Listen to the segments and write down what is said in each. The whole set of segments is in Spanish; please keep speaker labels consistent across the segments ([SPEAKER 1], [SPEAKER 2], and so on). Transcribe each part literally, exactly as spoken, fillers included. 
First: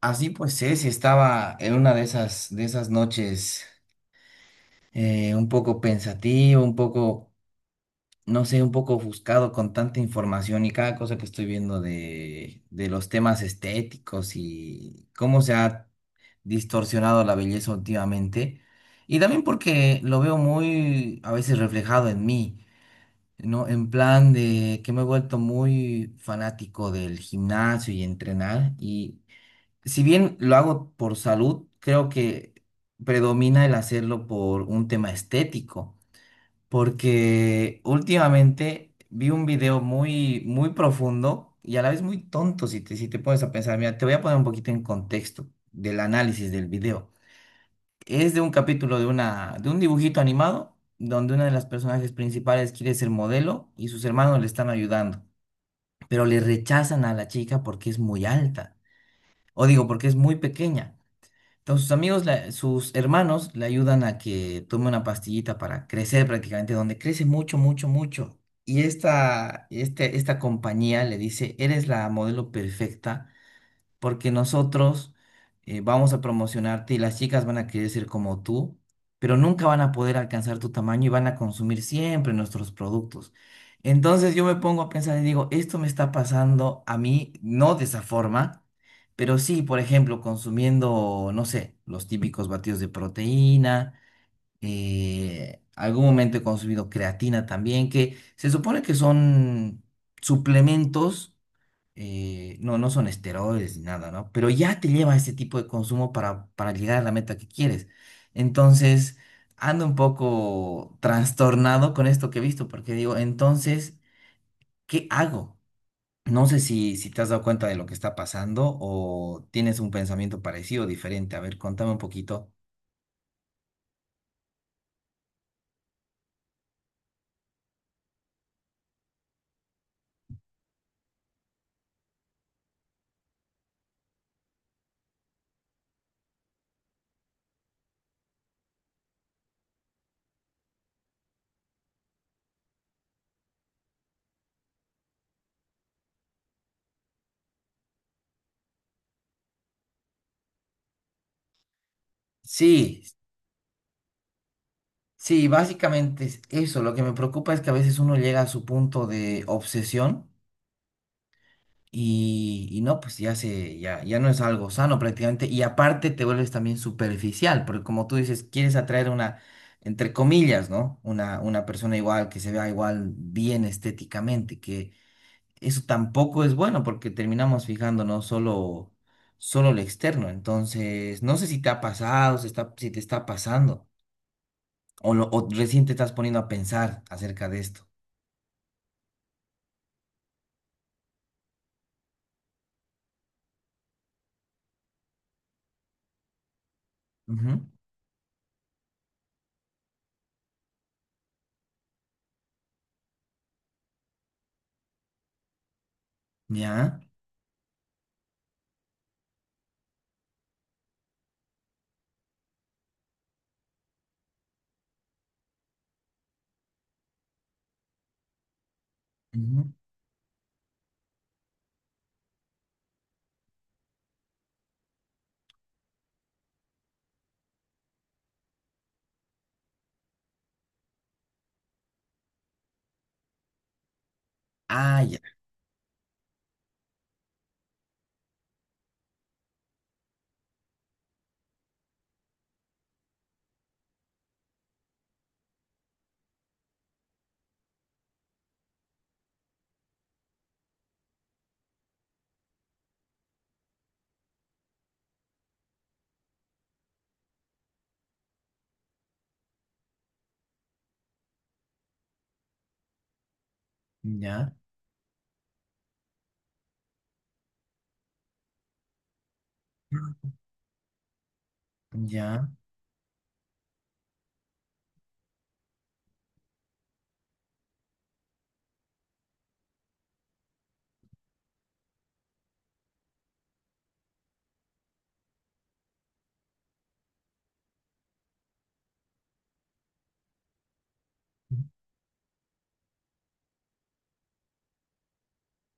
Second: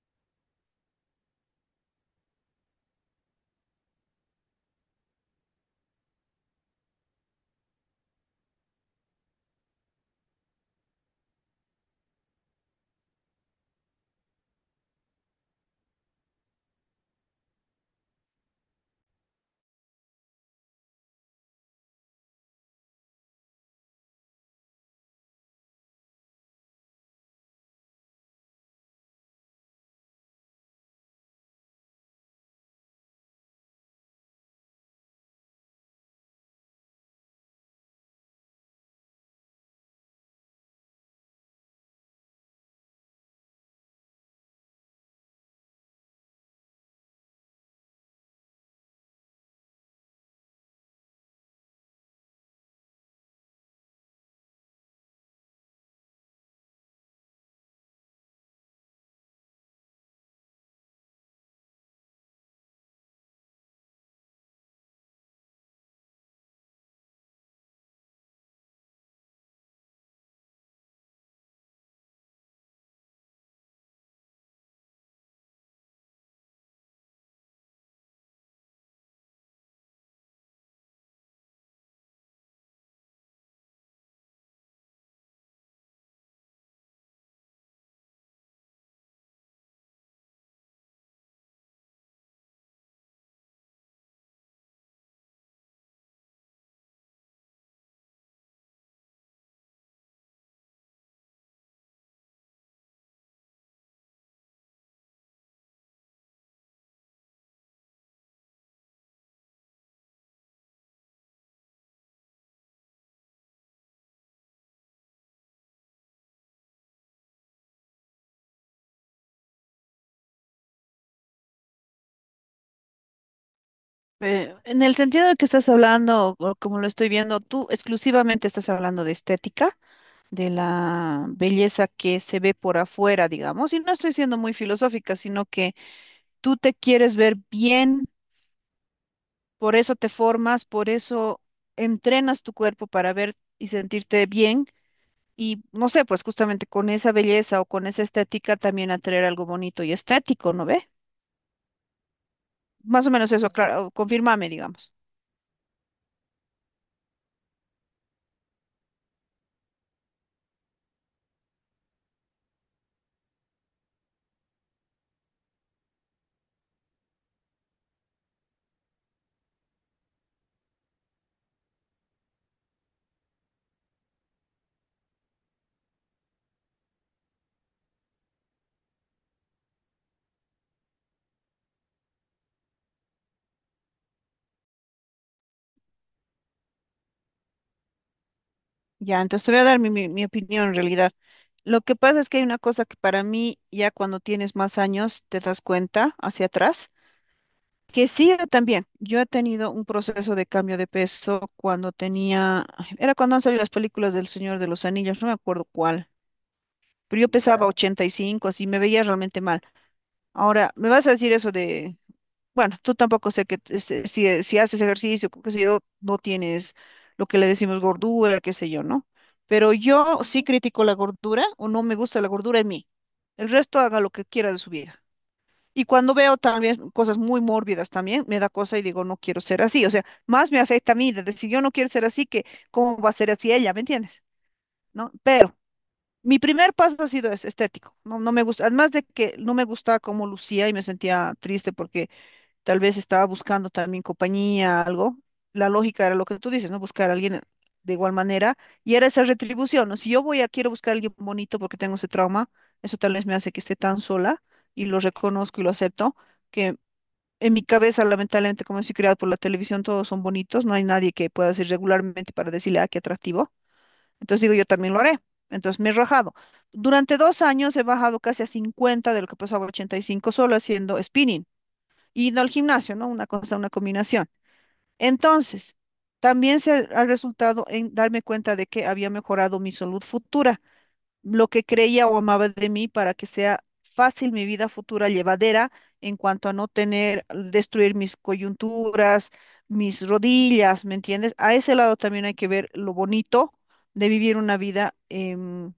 [SPEAKER 1] Así pues Ceci estaba en una de esas, de esas noches eh, un poco pensativo, un poco, no sé, un poco ofuscado con tanta información y cada cosa que estoy viendo de, de los temas estéticos y cómo se ha distorsionado la belleza últimamente. Y también porque lo veo muy a veces reflejado en mí, ¿no? En plan de que me he vuelto muy fanático del gimnasio y entrenar y... si bien lo hago por salud, creo que predomina el hacerlo por un tema estético, porque últimamente vi un video muy, muy profundo y a la vez muy tonto si te, si te pones a pensar. Mira, te voy a poner un poquito en contexto del análisis del video. Es de un capítulo de una, de un dibujito animado donde una de las personajes principales quiere ser modelo y sus hermanos le están ayudando, pero le rechazan a la chica porque es muy alta, o digo, porque es muy pequeña. Entonces sus amigos, la- sus hermanos le ayudan a que tome una pastillita para crecer prácticamente, donde crece mucho, mucho, mucho. Y esta, este- esta compañía le dice, eres la modelo perfecta porque nosotros eh, vamos a promocionarte y las chicas van a querer ser como tú, pero nunca van a poder alcanzar tu tamaño y van a consumir siempre nuestros productos. Entonces yo me pongo a pensar y digo, esto me está pasando a mí, no de esa forma, pero sí, por ejemplo, consumiendo, no sé, los típicos batidos de proteína. Eh, algún momento he consumido creatina también, que se supone que son suplementos, eh, no, no son esteroides ni nada, ¿no? Pero ya te lleva a ese tipo de consumo para, para llegar a la meta que quieres. Entonces, ando un poco trastornado con esto que he visto, porque digo, entonces, ¿qué hago? No sé si, si te has dado cuenta de lo que está pasando o tienes un pensamiento parecido o diferente. A ver, contame un poquito.
[SPEAKER 2] Eh, en el sentido de que estás hablando, o como lo estoy viendo, tú exclusivamente estás hablando de estética, de la belleza que se ve por afuera, digamos, y no estoy siendo muy filosófica, sino que tú te quieres ver bien, por eso te formas, por eso entrenas tu cuerpo para ver y sentirte bien, y no sé, pues justamente con esa belleza o con esa estética también atraer algo bonito y estético, ¿no ve?
[SPEAKER 1] Sí,
[SPEAKER 2] Más o menos eso, claro, confírmame, digamos.
[SPEAKER 1] sí, básicamente es eso. Lo que me preocupa es que a veces uno llega a su punto de obsesión. Y, y no, pues ya se, ya, ya no es algo sano prácticamente. Y aparte te vuelves también superficial, porque como tú dices, quieres atraer una, entre comillas, ¿no? Una, una persona igual, que se vea igual bien estéticamente, que eso tampoco es bueno porque terminamos fijándonos solo, solo lo externo. Entonces, no sé si te ha pasado, si está, si te está pasando, o, lo, o recién te estás poniendo a pensar acerca de esto.
[SPEAKER 2] Ya, entonces te voy a dar mi, mi, mi opinión en realidad. Lo que pasa es que hay una cosa que para mí, ya cuando tienes más años, te das cuenta hacia atrás,
[SPEAKER 1] Ujú.
[SPEAKER 2] que sí, yo también. Yo he tenido un proceso de cambio de peso cuando tenía, ay, era cuando han salido las películas del Señor de los Anillos, no me acuerdo cuál,
[SPEAKER 1] Ya.
[SPEAKER 2] pero yo pesaba, ya, ochenta y cinco, así me veía realmente mal. Ahora, me vas a decir eso de, bueno, tú tampoco sé que t- este, si, si haces ejercicio, qué sé yo, no tienes lo que le decimos gordura, qué sé yo, ¿no?
[SPEAKER 1] Ujú.
[SPEAKER 2] Pero yo sí critico la gordura o no me gusta la gordura en mí. El resto haga lo que quiera de su vida. Y cuando veo también cosas muy mórbidas también, me da cosa y digo, no quiero ser así. O sea, más me afecta a mí de decir, yo no quiero ser así que cómo va a ser así ella, ¿me entiendes?
[SPEAKER 1] Ah,
[SPEAKER 2] ¿No?
[SPEAKER 1] ya.
[SPEAKER 2] Pero mi primer paso ha sido ese, estético. No, no me gusta, además de que no me gustaba cómo lucía y me sentía triste porque tal vez estaba buscando también compañía, algo. La lógica era lo que tú dices, ¿no? Buscar a alguien de igual manera y era esa retribución, ¿no? Si yo voy a, quiero buscar a alguien bonito porque tengo ese trauma, eso tal vez me hace que esté tan sola y lo reconozco y lo acepto, que en mi cabeza, lamentablemente, como soy criada por la televisión, todos son bonitos, no hay nadie que pueda decir regularmente para decirle, ah, qué atractivo. Entonces digo,
[SPEAKER 1] Ya.
[SPEAKER 2] yo también lo haré. Entonces me he rajado. Durante dos años he bajado casi a cincuenta de lo que pasaba a ochenta y cinco solo haciendo spinning y no
[SPEAKER 1] Ya.
[SPEAKER 2] al gimnasio, ¿no? Una cosa, una combinación. Entonces, también se ha resultado en darme cuenta de que había mejorado mi salud futura, lo que creía o amaba de mí para que sea fácil mi vida futura llevadera en cuanto a no tener, destruir mis coyunturas, mis rodillas, ¿me entiendes? A ese lado también hay que ver lo bonito de vivir una vida em,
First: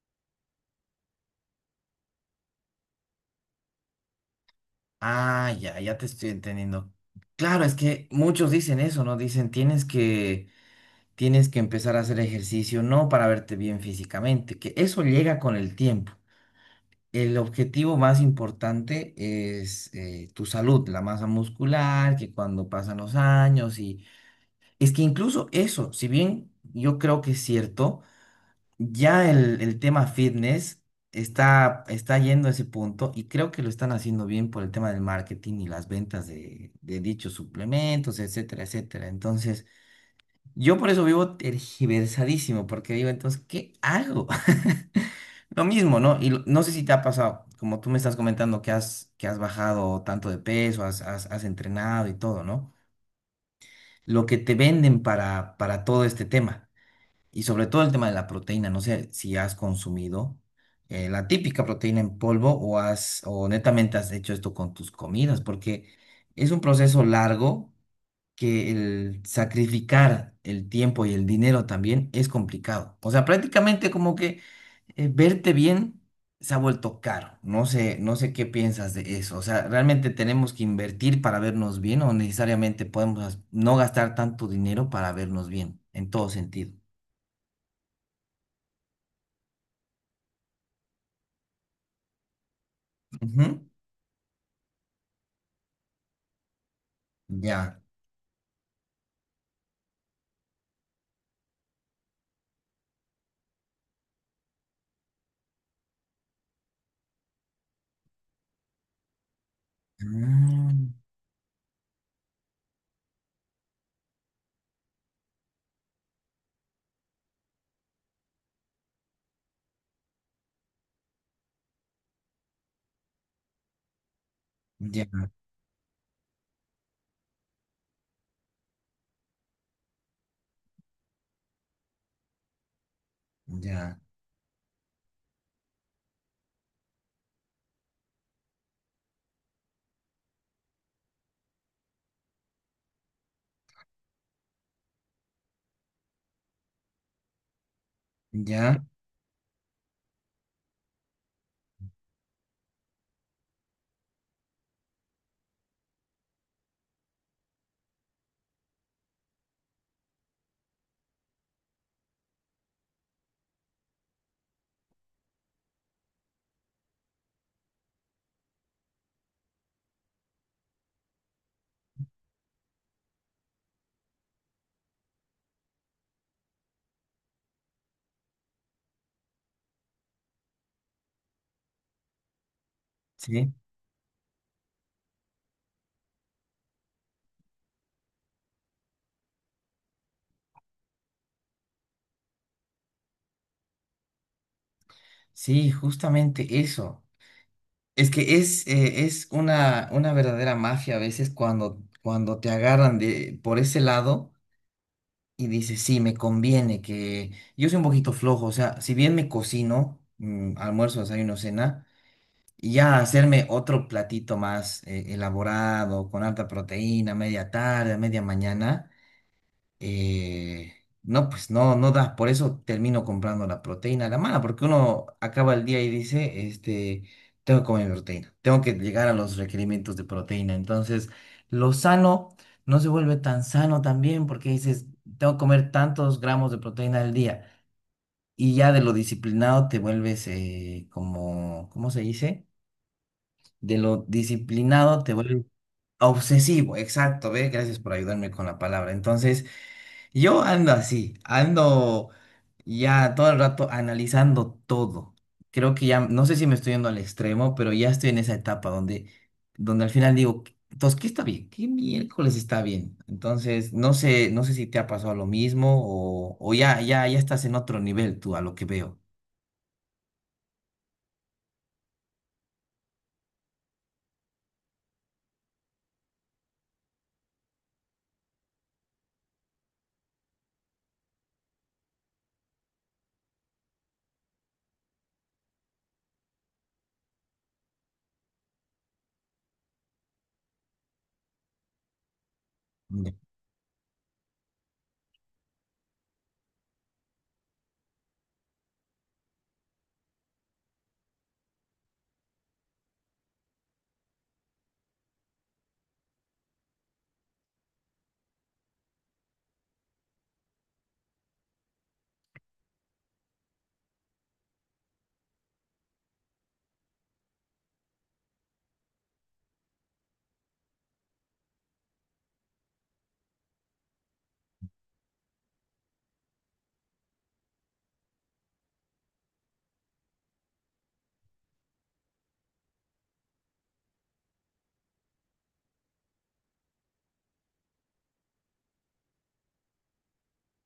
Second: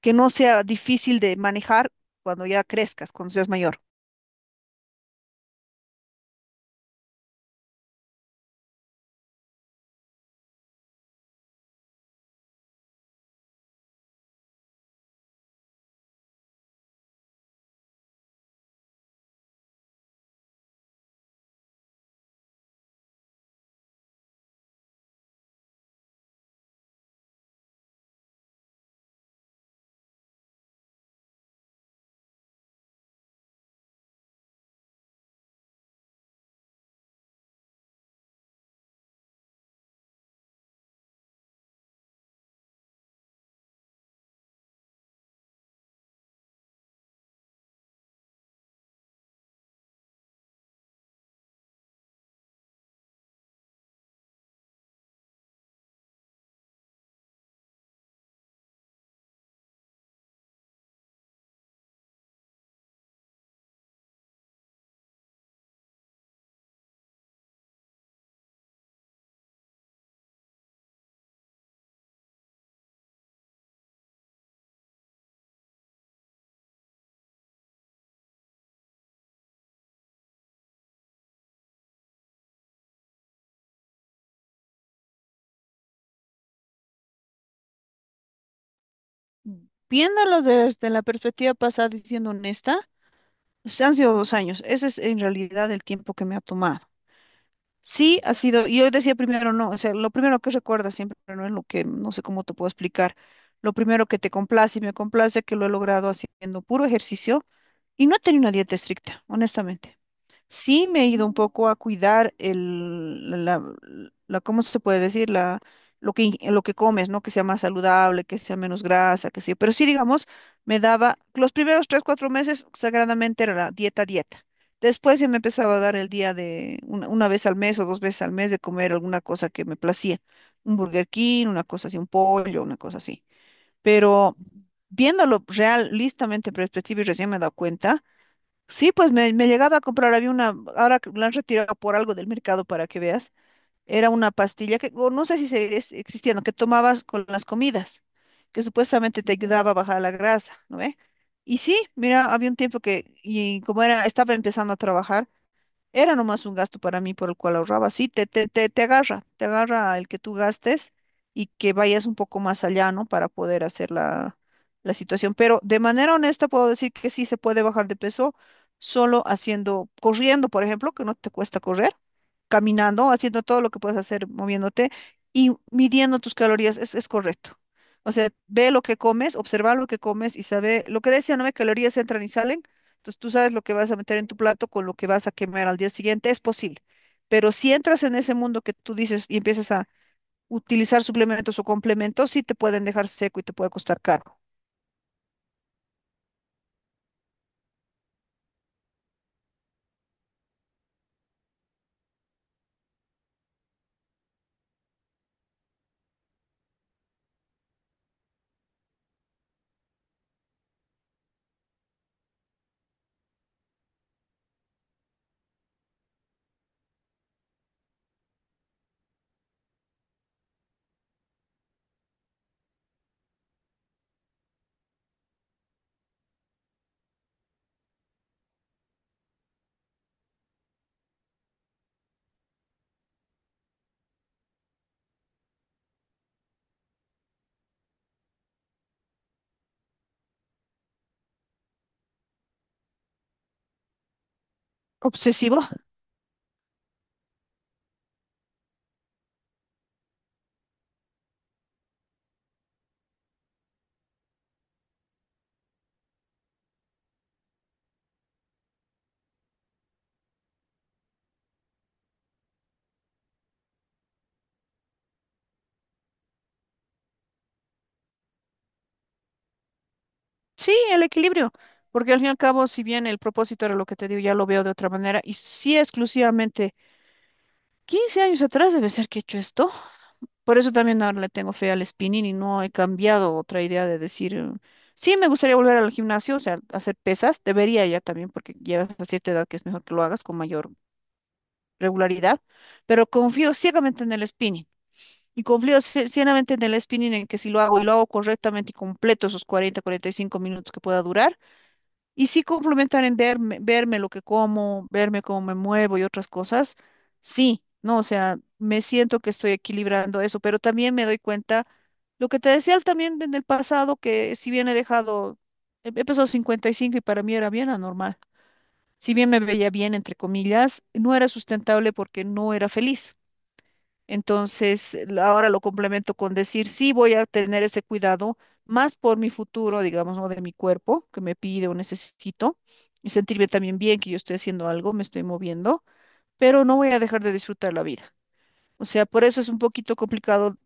[SPEAKER 2] que no sea difícil de manejar cuando ya crezcas, cuando seas mayor.
[SPEAKER 1] Ah, ya, ya te estoy entendiendo. Claro, es que muchos dicen eso, ¿no? Dicen, tienes que, tienes que empezar a hacer ejercicio, no para verte bien físicamente, que eso llega con el tiempo. El objetivo más importante es eh, tu salud, la masa muscular, que cuando pasan los años y es que incluso eso, si bien yo creo que es cierto, ya el, el tema fitness está, está yendo a ese punto y creo que lo están haciendo bien por el tema del marketing y las ventas de, de dichos suplementos, etcétera, etcétera. Entonces, yo por eso vivo tergiversadísimo, porque digo, entonces, ¿qué hago? Lo mismo, ¿no? Y lo- no sé si te ha pasado, como tú me estás comentando que has, que has bajado tanto de peso, has, has, has entrenado y todo, ¿no? Lo que te venden para, para todo este tema. Y sobre todo el tema de la proteína, no sé si has consumido eh, la típica proteína en polvo o has, o netamente has hecho esto con tus comidas, porque es un proceso largo, que el sacrificar el tiempo y el dinero también es complicado. O sea, prácticamente como que eh, verte bien se ha vuelto caro. No sé, no sé qué piensas de eso. O sea, ¿realmente tenemos que invertir para vernos bien o necesariamente podemos no gastar tanto dinero para vernos bien en todo sentido?
[SPEAKER 2] Viéndolo desde la perspectiva pasada y siendo honesta, pues han sido dos años. Ese es en realidad el tiempo que me ha tomado.
[SPEAKER 1] Ya.
[SPEAKER 2] Sí, ha sido, y yo decía primero no, o sea, lo primero que recuerdas siempre no es lo que, no sé cómo te puedo explicar, lo primero que te complace y me complace que lo he logrado haciendo puro ejercicio y no he tenido una dieta estricta, honestamente.
[SPEAKER 1] Ah,
[SPEAKER 2] Sí, me he ido un poco a cuidar el, la, la- ¿cómo se puede decir? La, lo que, in- lo que comes, ¿no? Que sea más saludable, que sea menos grasa, que sea. Pero sí, digamos, me daba, los primeros tres, cuatro meses, sagradamente era la dieta, dieta.
[SPEAKER 1] ya,
[SPEAKER 2] Después se me empezaba a dar el día de una, una vez al mes o dos veces al mes de comer alguna cosa que me placía. Un Burger King, una cosa así, un pollo, una cosa así.
[SPEAKER 1] ya,
[SPEAKER 2] Pero viéndolo realistamente en perspectiva y recién me he dado cuenta. Sí, pues me, me llegaba a comprar, había una, ahora que la han retirado por algo del mercado para que veas, era una pastilla que, o no sé si sigue existiendo, que tomabas con las comidas, que
[SPEAKER 1] ya.
[SPEAKER 2] supuestamente te ayudaba a bajar la grasa, ¿no ve? Y sí, mira, había un tiempo que, y como era, estaba empezando a trabajar, era nomás un gasto para mí por el cual ahorraba. Sí, te, te, te, te agarra, te agarra el que tú gastes y que vayas un poco más allá, ¿no? Para poder hacer la, la situación. Pero de manera honesta puedo decir que sí se puede bajar de peso solo haciendo, corriendo, por ejemplo, que no te cuesta correr, caminando, haciendo todo lo que puedes hacer moviéndote y midiendo tus calorías. Es, es correcto. O sea, ve lo que comes, observa lo que comes y sabe, lo que decía, ¿no? Que calorías entran y salen, entonces tú sabes
[SPEAKER 1] Sí,
[SPEAKER 2] lo que vas a meter en tu plato con lo que vas a quemar al día siguiente, es posible. Pero si entras en ese mundo que tú dices y empiezas a utilizar suplementos o complementos, sí te pueden dejar seco y te puede costar caro.
[SPEAKER 1] sí, justamente eso. Es que es, eh, es una, una verdadera mafia a veces cuando, cuando te agarran de, por ese lado y dices, sí, me conviene que yo soy un poquito flojo. O sea, si bien me cocino, mm, almuerzo, desayuno, cena, y ya hacerme otro platito más eh, elaborado, con alta proteína, media tarde, media mañana. eh, no, pues no, no da. Por eso termino comprando la proteína a la mala, porque uno acaba el día y dice, este, tengo que comer proteína, tengo que llegar a los requerimientos de proteína. Entonces, lo sano no se vuelve tan sano también, porque dices, tengo que comer tantos gramos de proteína al día. Y ya de lo disciplinado te vuelves eh, como, ¿cómo se dice? De lo disciplinado te vuelves
[SPEAKER 2] ¿Obsesivo?
[SPEAKER 1] obsesivo, exacto, ve, gracias por ayudarme con la palabra. Entonces, yo ando así, ando ya todo el rato analizando todo. Creo que ya, no sé si me estoy yendo al extremo, pero ya estoy en esa etapa donde, donde al final digo, "¿Qué- entonces, ¿qué está bien? ¿Qué miércoles está bien?" Entonces, no sé, no sé si te ha pasado lo mismo o, o ya, ya, ya estás en otro nivel tú a lo que veo.
[SPEAKER 2] Sí, el equilibrio. Porque al fin y al cabo, si bien el propósito era lo que te digo, ya lo veo de otra manera. Y sí, exclusivamente, quince años atrás debe ser que he hecho esto. Por eso también ahora le tengo fe al spinning y no he cambiado otra idea de decir, eh, sí, me gustaría volver al gimnasio, o sea, hacer pesas, debería ya también, porque llegas a cierta edad que es mejor que lo hagas con mayor regularidad, pero confío ciegamente en el spinning y confío cie- ciegamente en el spinning en que si lo hago y lo hago correctamente y completo esos cuarenta cuarenta y cinco minutos que pueda durar, y sí complementar en verme, verme lo que como, verme cómo me muevo y otras cosas, sí, no, o sea, me siento que estoy equilibrando eso, pero también me doy cuenta, lo que te decía también en el pasado, que si bien he dejado, he he pesado cincuenta y cinco y cinco y para mí era bien anormal, si bien me veía bien, entre comillas, no era sustentable porque no era feliz. Entonces, la- ahora lo complemento con decir, sí voy a tener ese cuidado, más por mi futuro, digamos, ¿no? De mi cuerpo, que me pide o necesito, y sentirme también bien que yo estoy haciendo algo, me estoy moviendo, pero no voy a dejar de disfrutar la vida. O sea, por eso es un poquito complicado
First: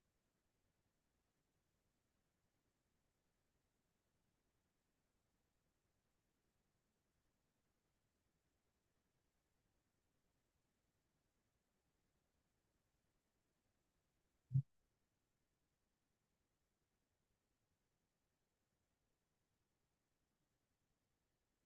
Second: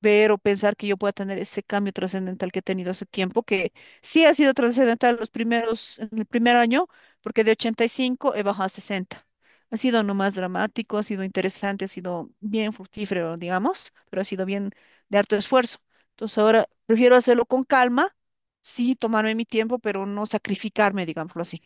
[SPEAKER 2] ver o pensar que yo pueda tener ese cambio trascendental que he tenido hace tiempo, que sí ha sido trascendental los primeros, en el primer año, porque de ochenta y cinco he bajado a sesenta. Ha sido no más dramático, ha sido interesante, ha sido bien fructífero, digamos, pero ha sido bien de harto esfuerzo. Entonces ahora prefiero hacerlo con calma, sí, tomarme mi tiempo, pero no sacrificarme, digámoslo así.